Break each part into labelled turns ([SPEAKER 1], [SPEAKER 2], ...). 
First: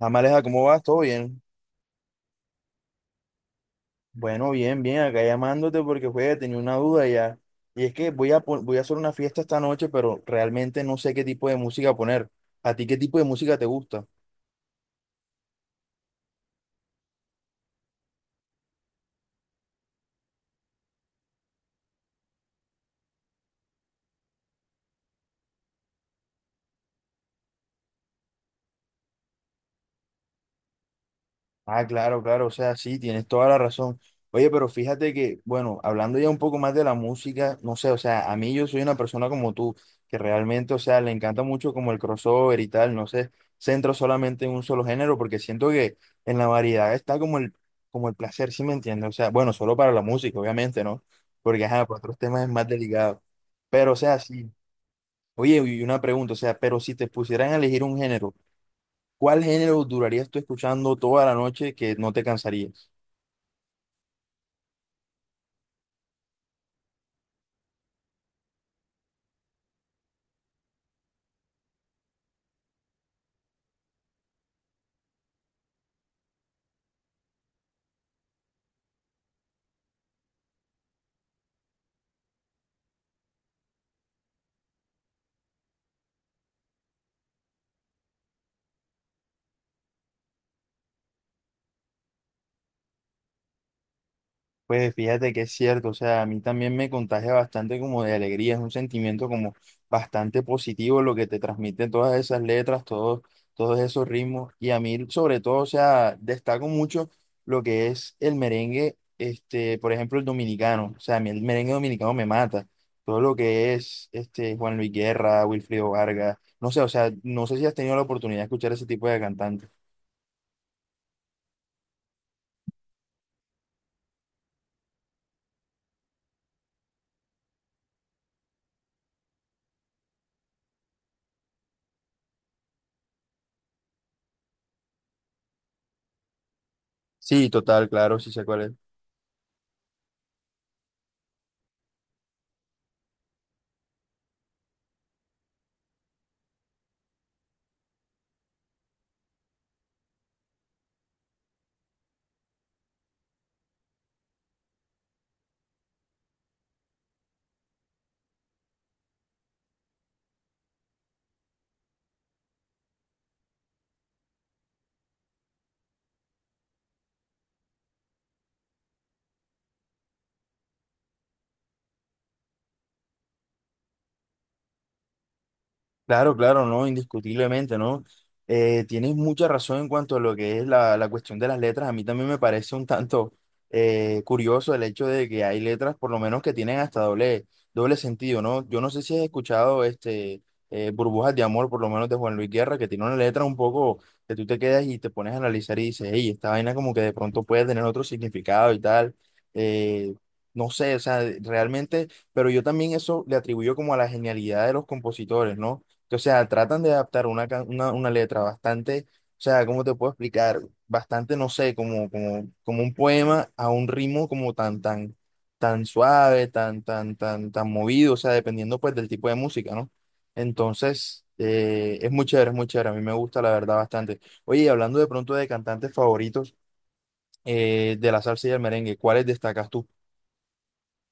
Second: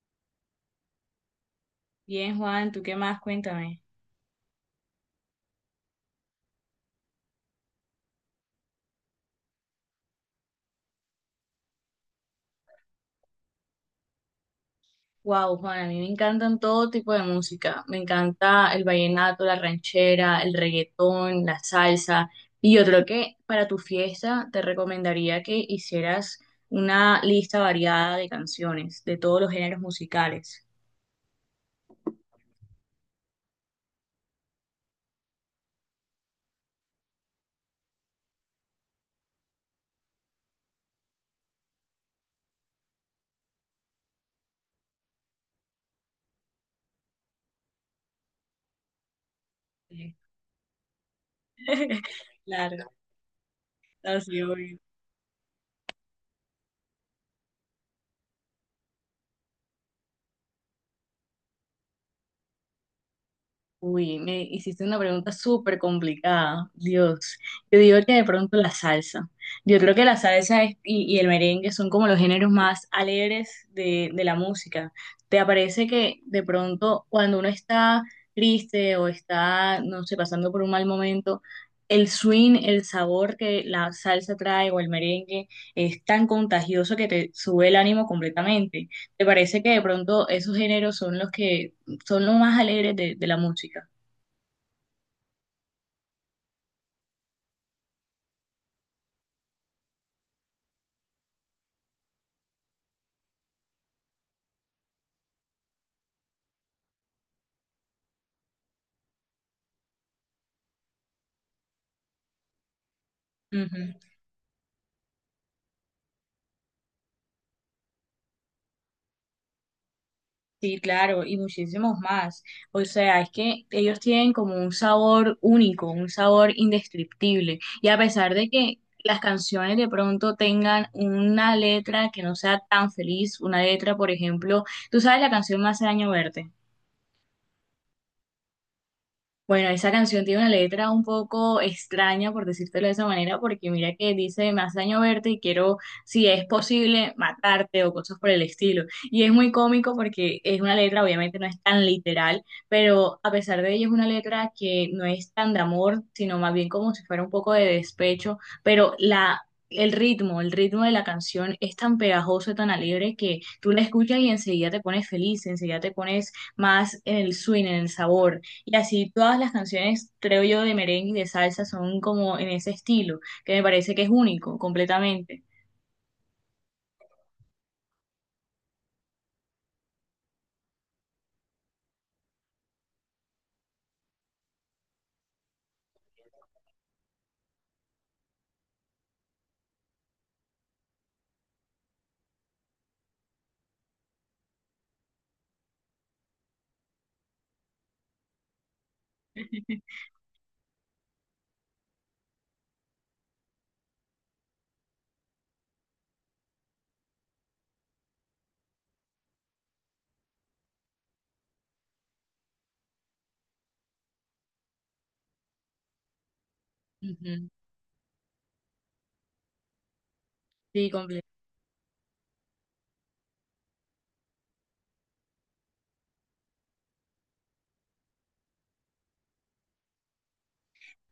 [SPEAKER 1] Amaleja, ¿cómo vas? ¿Todo bien?
[SPEAKER 2] Bien, Juan, ¿tú qué más? Cuéntame.
[SPEAKER 1] Bueno, bien, bien, acá llamándote porque, juega, tenía una duda ya. Y es que voy a hacer una fiesta esta noche, pero realmente no sé qué tipo de música poner. ¿A ti qué tipo de música te gusta?
[SPEAKER 2] Wow, Juan, a mí me encantan todo tipo de música. Me encanta el vallenato, la ranchera, el reggaetón, la salsa. Y yo creo que para tu fiesta te recomendaría que hicieras una lista variada de canciones de todos los géneros musicales.
[SPEAKER 1] Ah, claro, claro, o sea, sí, tienes toda la razón. Oye, pero fíjate que, bueno, hablando ya un poco más de la música, no sé, o sea, a mí yo soy una persona como tú, que realmente, o sea, le encanta mucho como el crossover y tal, no sé, centro solamente en un solo género, porque siento que en la variedad está como el placer, ¿sí me entiendes? O sea, bueno, solo para la música, obviamente, ¿no? Porque, ajá, para otros temas es más
[SPEAKER 2] Claro,
[SPEAKER 1] delicado. Pero, o sea,
[SPEAKER 2] así
[SPEAKER 1] sí.
[SPEAKER 2] obvio.
[SPEAKER 1] Oye, y una pregunta, o sea, pero si te pusieran a elegir un género, ¿cuál género durarías tú escuchando toda la noche que no te cansarías?
[SPEAKER 2] Uy, me hiciste una pregunta súper complicada. Dios, yo digo que de pronto la salsa. Yo creo que la salsa y el merengue son como los géneros más alegres de la música. ¿Te parece que de pronto cuando uno está triste o está, no sé, pasando por un mal momento, el swing, el sabor que la salsa trae o el merengue es tan contagioso que te sube el ánimo completamente? ¿Te parece que de pronto esos géneros son los que son los más alegres de la música?
[SPEAKER 1] Pues fíjate que es cierto, o sea, a mí también me contagia bastante como de alegría, es un sentimiento como bastante positivo lo que te transmiten todas esas letras, todos esos ritmos, y a mí sobre todo, o sea, destaco mucho lo que es el merengue, por ejemplo, el dominicano, o sea, a mí el merengue dominicano me mata, todo lo que
[SPEAKER 2] Ujú.
[SPEAKER 1] es Juan Luis Guerra, Wilfrido Vargas, no sé, o sea, no sé si has tenido la oportunidad de escuchar ese tipo de cantantes.
[SPEAKER 2] Sí, claro, y muchísimos más. O sea, es que ellos tienen como un sabor único, un sabor indescriptible. Y a pesar de que las canciones de pronto tengan una letra que no sea tan feliz, una letra, por ejemplo, tú sabes la canción Me hace daño verte.
[SPEAKER 1] Sí, total, claro, sí sé cuál es.
[SPEAKER 2] Bueno, esa canción tiene una letra un poco extraña, por decírtelo de esa manera, porque mira que dice, me hace daño verte y quiero, si es posible, matarte o cosas por el estilo. Y es muy cómico porque es una letra, obviamente no es tan literal, pero a pesar de ello es una letra que no es tan de amor, sino más bien como si fuera un poco de despecho, pero la... El ritmo de la canción es tan pegajoso, tan alegre que tú la escuchas y enseguida te pones feliz, enseguida te pones más en el swing, en el sabor. Y así todas las canciones, creo yo, de merengue y de salsa son como en ese estilo, que me parece que es único, completamente.
[SPEAKER 1] Claro, claro, no, indiscutiblemente, ¿no? Tienes mucha razón en cuanto a lo que es la, la cuestión de las letras. A mí también me parece un tanto curioso el hecho de que hay letras, por lo menos que tienen hasta doble sentido, ¿no? Yo no sé si has escuchado Burbujas de Amor, por lo menos de Juan Luis Guerra, que tiene una letra un poco que tú te quedas y te pones a analizar y dices, hey, esta vaina como que de pronto puede tener otro significado y tal. Eh, no sé, o sea, realmente, pero yo también eso le atribuyo como a la genialidad de los compositores, ¿no? Que, o sea, tratan de adaptar una letra bastante, o sea, ¿cómo te puedo explicar? Bastante, no sé, como un poema a un ritmo como tan suave, tan, tan,
[SPEAKER 2] Ujú.
[SPEAKER 1] tan, tan movido, o sea, dependiendo pues del tipo de música, ¿no?
[SPEAKER 2] Sí,
[SPEAKER 1] Entonces, es muy chévere, a mí me gusta la verdad bastante. Oye, y hablando de pronto de cantantes favoritos de la salsa y el merengue, ¿cuáles destacas tú?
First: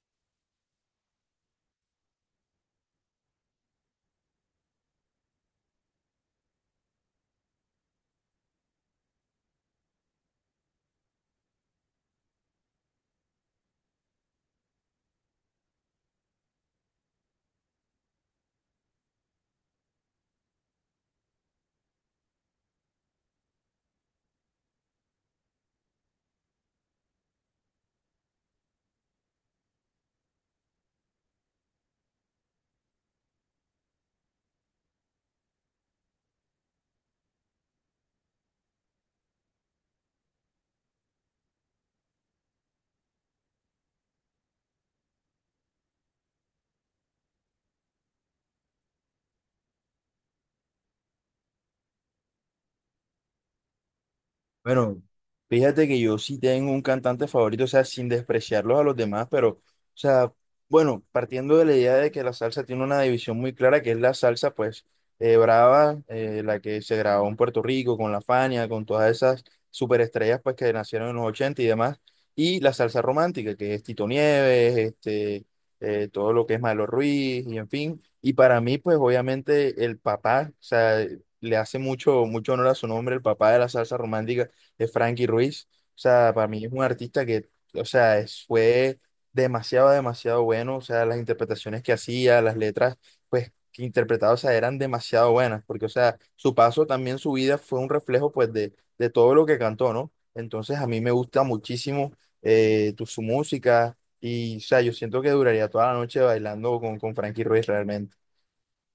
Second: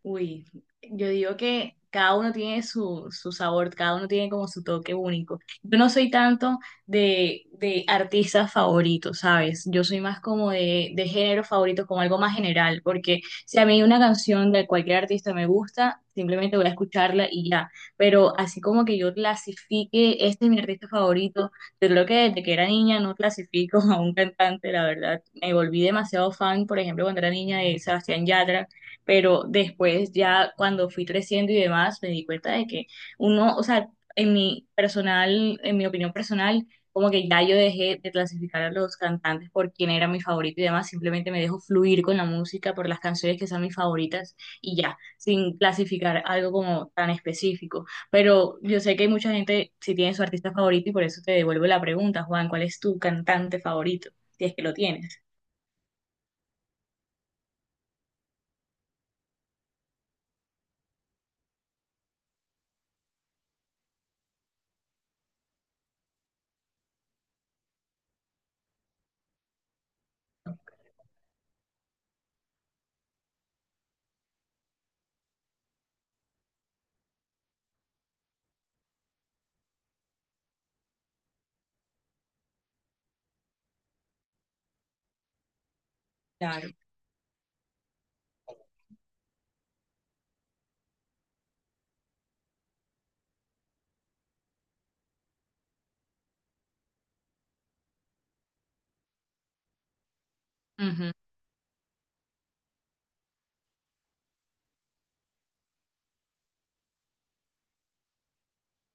[SPEAKER 2] uy, yo digo que cada uno tiene su sabor, cada uno tiene como su toque único. Yo no soy tanto de artistas favoritos, ¿sabes? Yo soy más como de género favorito, como algo más general, porque si a mí una canción de cualquier artista me gusta, simplemente voy a escucharla y ya. Pero así como que yo clasifique, este es mi artista favorito, yo creo que desde que era niña no clasifico a un cantante, la verdad. Me volví demasiado fan, por ejemplo, cuando era niña de Sebastián Yatra, pero después ya cuando fui creciendo y demás, me di cuenta de que uno, o sea, en mi personal, en mi opinión personal, como que ya yo dejé de clasificar a los cantantes por quién era mi favorito y demás, simplemente me dejo fluir con la música por las canciones que sean mis favoritas y ya, sin clasificar algo como tan específico. Pero yo sé que hay mucha gente si tiene su artista favorito y por eso te devuelvo la pregunta, Juan, ¿cuál es tu cantante favorito? Si es que lo
[SPEAKER 1] Bueno,
[SPEAKER 2] tienes.
[SPEAKER 1] fíjate que yo sí tengo un cantante favorito, o sea, sin despreciarlos a los demás, pero, o sea, bueno, partiendo de la idea de que la salsa tiene una división muy clara, que es la salsa, pues, brava, la que se grabó en Puerto Rico, con La Fania, con todas esas superestrellas, pues, que nacieron en los 80 y demás, y la salsa romántica, que es Tito Nieves, todo lo que es Maelo Ruiz, y en fin, y para mí, pues, obviamente, el papá, o sea, le hace mucho, mucho honor a su nombre, el papá de la salsa romántica de Frankie Ruiz. O sea, para mí
[SPEAKER 2] Claro.
[SPEAKER 1] es un artista que, o sea, fue demasiado, demasiado bueno. O sea, las interpretaciones que hacía, las letras, pues, que interpretaba, o sea, eran demasiado buenas. Porque, o sea, su paso también, su vida fue un reflejo, pues, de todo lo que cantó, ¿no? Entonces, a mí me gusta muchísimo tu, su música. Y, o sea, yo siento que duraría toda la noche bailando con Frankie Ruiz realmente.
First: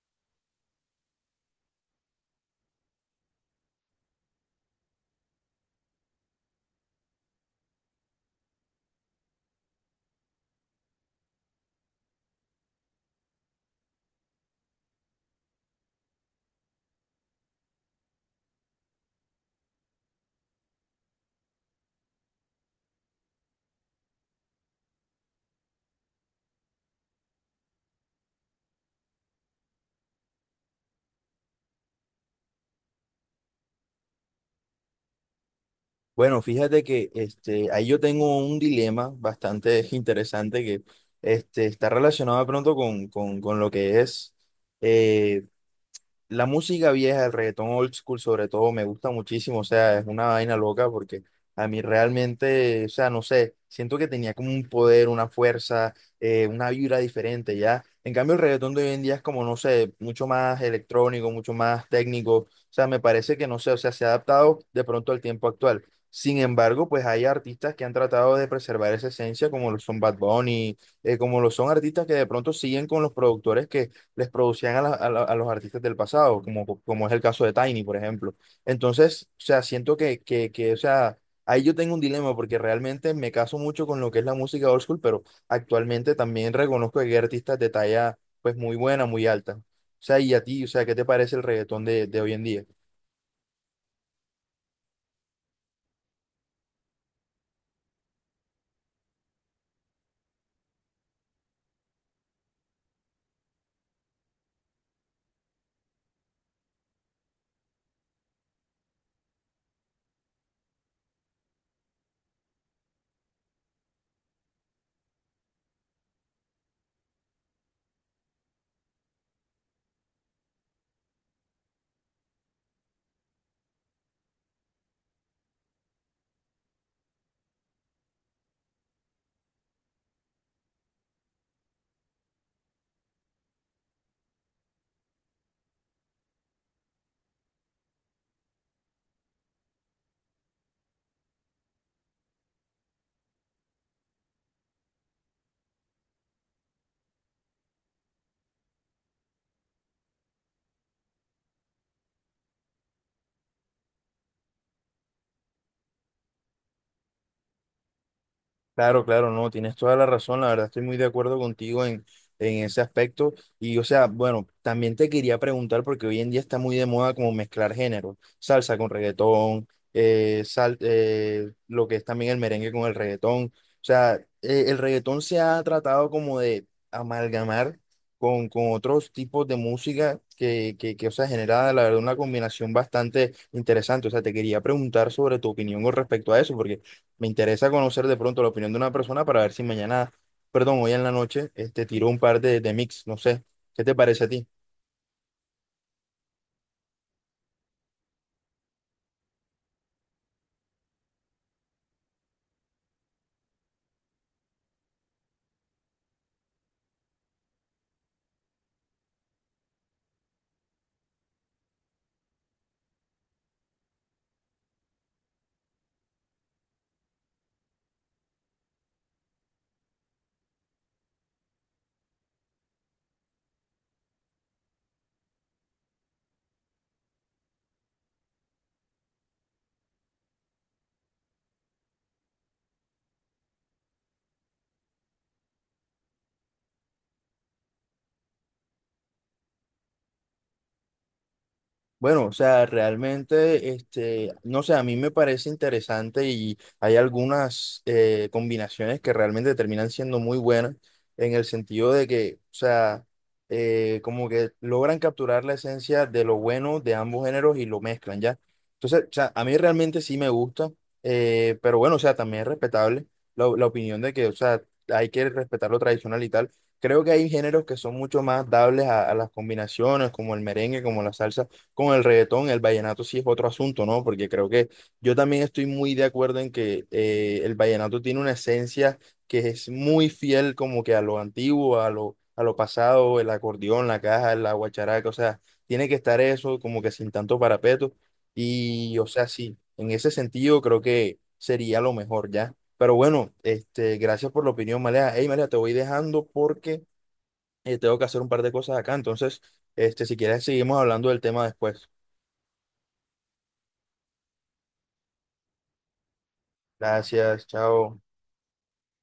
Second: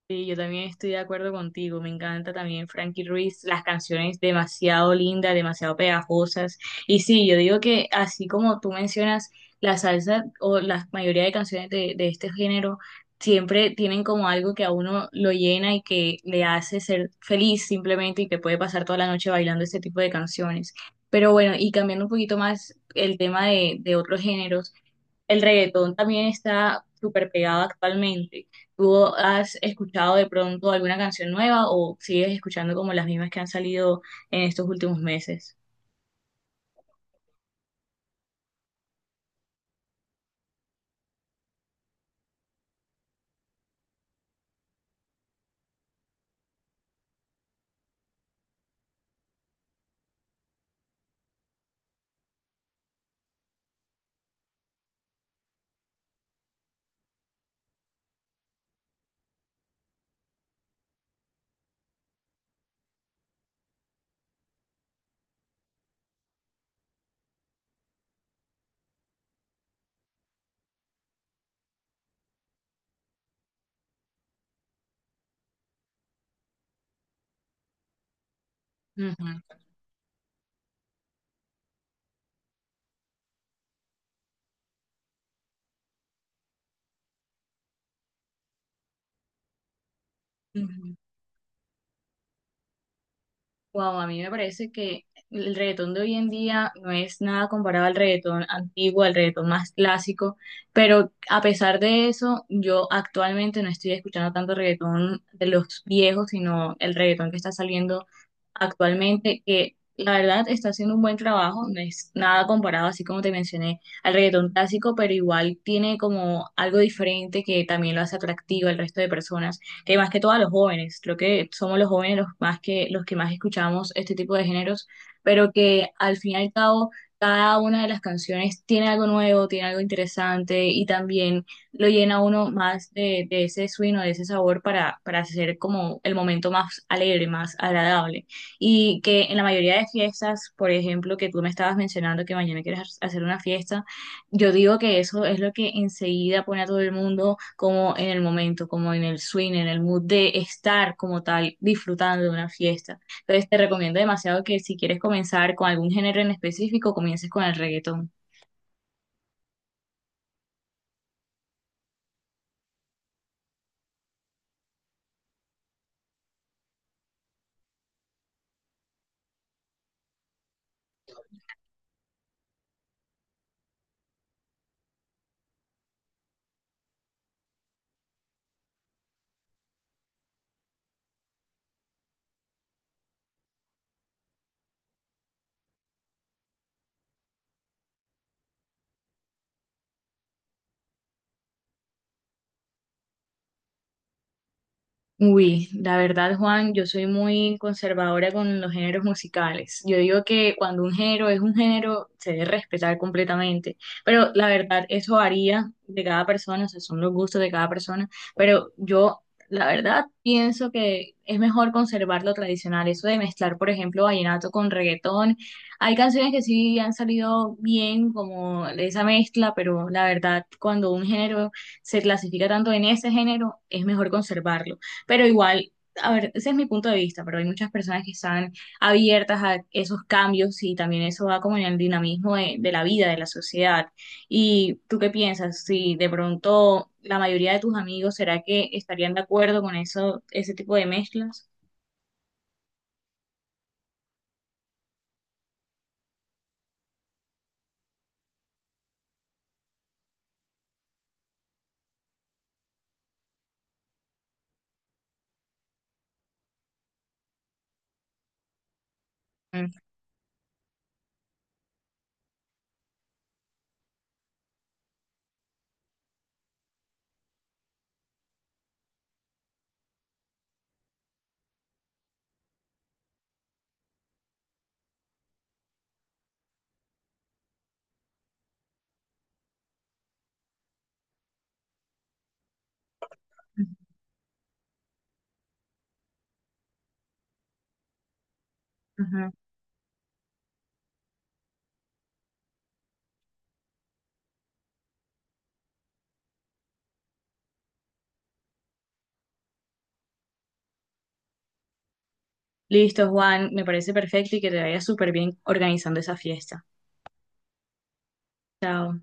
[SPEAKER 2] Sí, yo también estoy de acuerdo contigo. Me encanta también Frankie Ruiz, las canciones demasiado lindas, demasiado pegajosas. Y sí, yo digo que así como tú mencionas, la salsa o la mayoría de canciones de este género siempre tienen como algo que a uno lo llena y que le hace ser feliz simplemente y que puede pasar toda la noche bailando este tipo de canciones. Pero bueno, y cambiando un poquito más el tema de otros géneros. El reggaetón también está súper pegado actualmente. ¿Tú has escuchado de pronto alguna canción nueva o sigues escuchando como las mismas que han salido en estos últimos meses?
[SPEAKER 1] Bueno, fíjate que ahí yo tengo un dilema bastante interesante que está relacionado de pronto con lo que es, eh, la música vieja, el reggaetón old school sobre todo, me gusta muchísimo, o sea, es una vaina loca porque a mí realmente, o sea, no sé, siento que tenía como un poder, una fuerza, una vibra diferente, ¿ya? En cambio, el reggaetón de hoy en día es como, no sé, mucho más electrónico, mucho más técnico, o sea, me parece que, no sé, o sea, se ha adaptado de pronto al tiempo actual. Sin embargo, pues hay artistas que han tratado de preservar esa esencia, como lo son Bad Bunny, como lo son artistas que de pronto siguen con los productores que les producían a los artistas del pasado, como, como es el caso de Tiny, por ejemplo. Entonces, o sea, siento o sea, ahí yo tengo un dilema porque realmente me caso mucho con lo que es la música old school, pero actualmente también reconozco que hay artistas de talla, pues, muy buena, muy alta. O sea, y a ti, o sea, ¿qué te parece el reggaetón de hoy en día?
[SPEAKER 2] Wow, a mí me parece que el reggaetón de hoy en día no es nada comparado al reggaetón antiguo, al reggaetón más clásico, pero a pesar de eso, yo actualmente no estoy escuchando tanto reggaetón de los viejos, sino el reggaetón que está saliendo actualmente, que la verdad está haciendo un buen trabajo, no es nada comparado, así como te mencioné, al reggaetón clásico, pero igual tiene como algo diferente que también lo hace atractivo al resto de personas, que más que todo a los jóvenes, creo que somos los jóvenes los más que, los que más escuchamos este tipo de géneros, pero que al fin y al cabo cada una de las canciones tiene algo nuevo, tiene algo interesante y también lo llena a uno más de ese swing o de ese sabor para hacer como el momento más alegre, más agradable y que en la mayoría de fiestas, por ejemplo, que tú me estabas mencionando que mañana quieres hacer una fiesta, yo digo que eso es lo que enseguida pone a todo el mundo como en el momento, como en el swing, en el mood de estar como tal disfrutando de una fiesta. Entonces te recomiendo demasiado que si quieres comenzar con algún género en específico, comiences con el reggaetón.
[SPEAKER 1] Claro, claro, no, tienes toda la razón, la verdad estoy muy de acuerdo contigo en ese aspecto. Y o sea, bueno, también te quería preguntar, porque hoy en día está muy de moda como mezclar géneros, salsa con reggaetón, lo que es también el merengue con el reggaetón. O sea, el reggaetón se ha tratado como de amalgamar con otros tipos de música o sea, genera, la verdad, una combinación bastante interesante. O sea, te quería preguntar sobre tu opinión con respecto a eso, porque... Me interesa conocer de pronto la opinión de una persona para ver si mañana, perdón, hoy en la noche, tiro un par de mix, no sé. ¿Qué te parece a ti?
[SPEAKER 2] Uy, la verdad, Juan, yo soy muy conservadora con los géneros musicales. Yo digo que cuando un género es un género, se debe respetar completamente. Pero la verdad, eso varía de cada persona, o sea, son los gustos de cada persona. Pero yo, la verdad, pienso que es mejor conservar lo tradicional. Eso de mezclar, por ejemplo, vallenato con reggaetón. Hay canciones que sí han salido bien, como esa mezcla, pero la verdad, cuando un género se clasifica tanto en ese género, es mejor conservarlo. Pero igual, a ver, ese es mi punto de vista, pero hay muchas personas que están abiertas a esos cambios y también eso va como en el dinamismo de la vida, de la sociedad. ¿Y tú qué piensas? Si de pronto la mayoría de tus amigos, ¿será que estarían de acuerdo con eso, ese tipo de mezclas?
[SPEAKER 1] Bueno, o sea, realmente, no sé, a mí me parece interesante y hay algunas combinaciones que realmente terminan siendo muy buenas en el sentido de que, o sea, como que logran capturar la esencia de lo bueno de ambos géneros y lo mezclan, ¿ya? Entonces, o sea, a mí
[SPEAKER 2] Mm,
[SPEAKER 1] realmente sí me gusta, pero bueno, o sea, también es respetable la opinión de que, o sea, hay que respetar lo tradicional y tal. Creo que hay géneros que son mucho más dables a las combinaciones, como el merengue, como la salsa con el reggaetón, el vallenato sí es otro asunto, ¿no? Porque creo que yo también estoy muy de acuerdo en que el vallenato tiene una esencia que es muy fiel como que a lo antiguo, a lo pasado, el acordeón, la caja, la guacharaca, o sea, tiene que estar eso como que sin tanto parapeto. Y, o sea,
[SPEAKER 2] ujú.
[SPEAKER 1] sí, en ese sentido creo que sería lo mejor ya. Pero bueno, gracias por la opinión, Malea. Hey, Malea, te voy dejando porque tengo que hacer un par de cosas acá. Entonces, si quieres, seguimos hablando del tema después.
[SPEAKER 2] Listo, Juan, me parece perfecto y que te vaya súper bien organizando esa fiesta.
[SPEAKER 1] Gracias, chao.
[SPEAKER 2] Chao.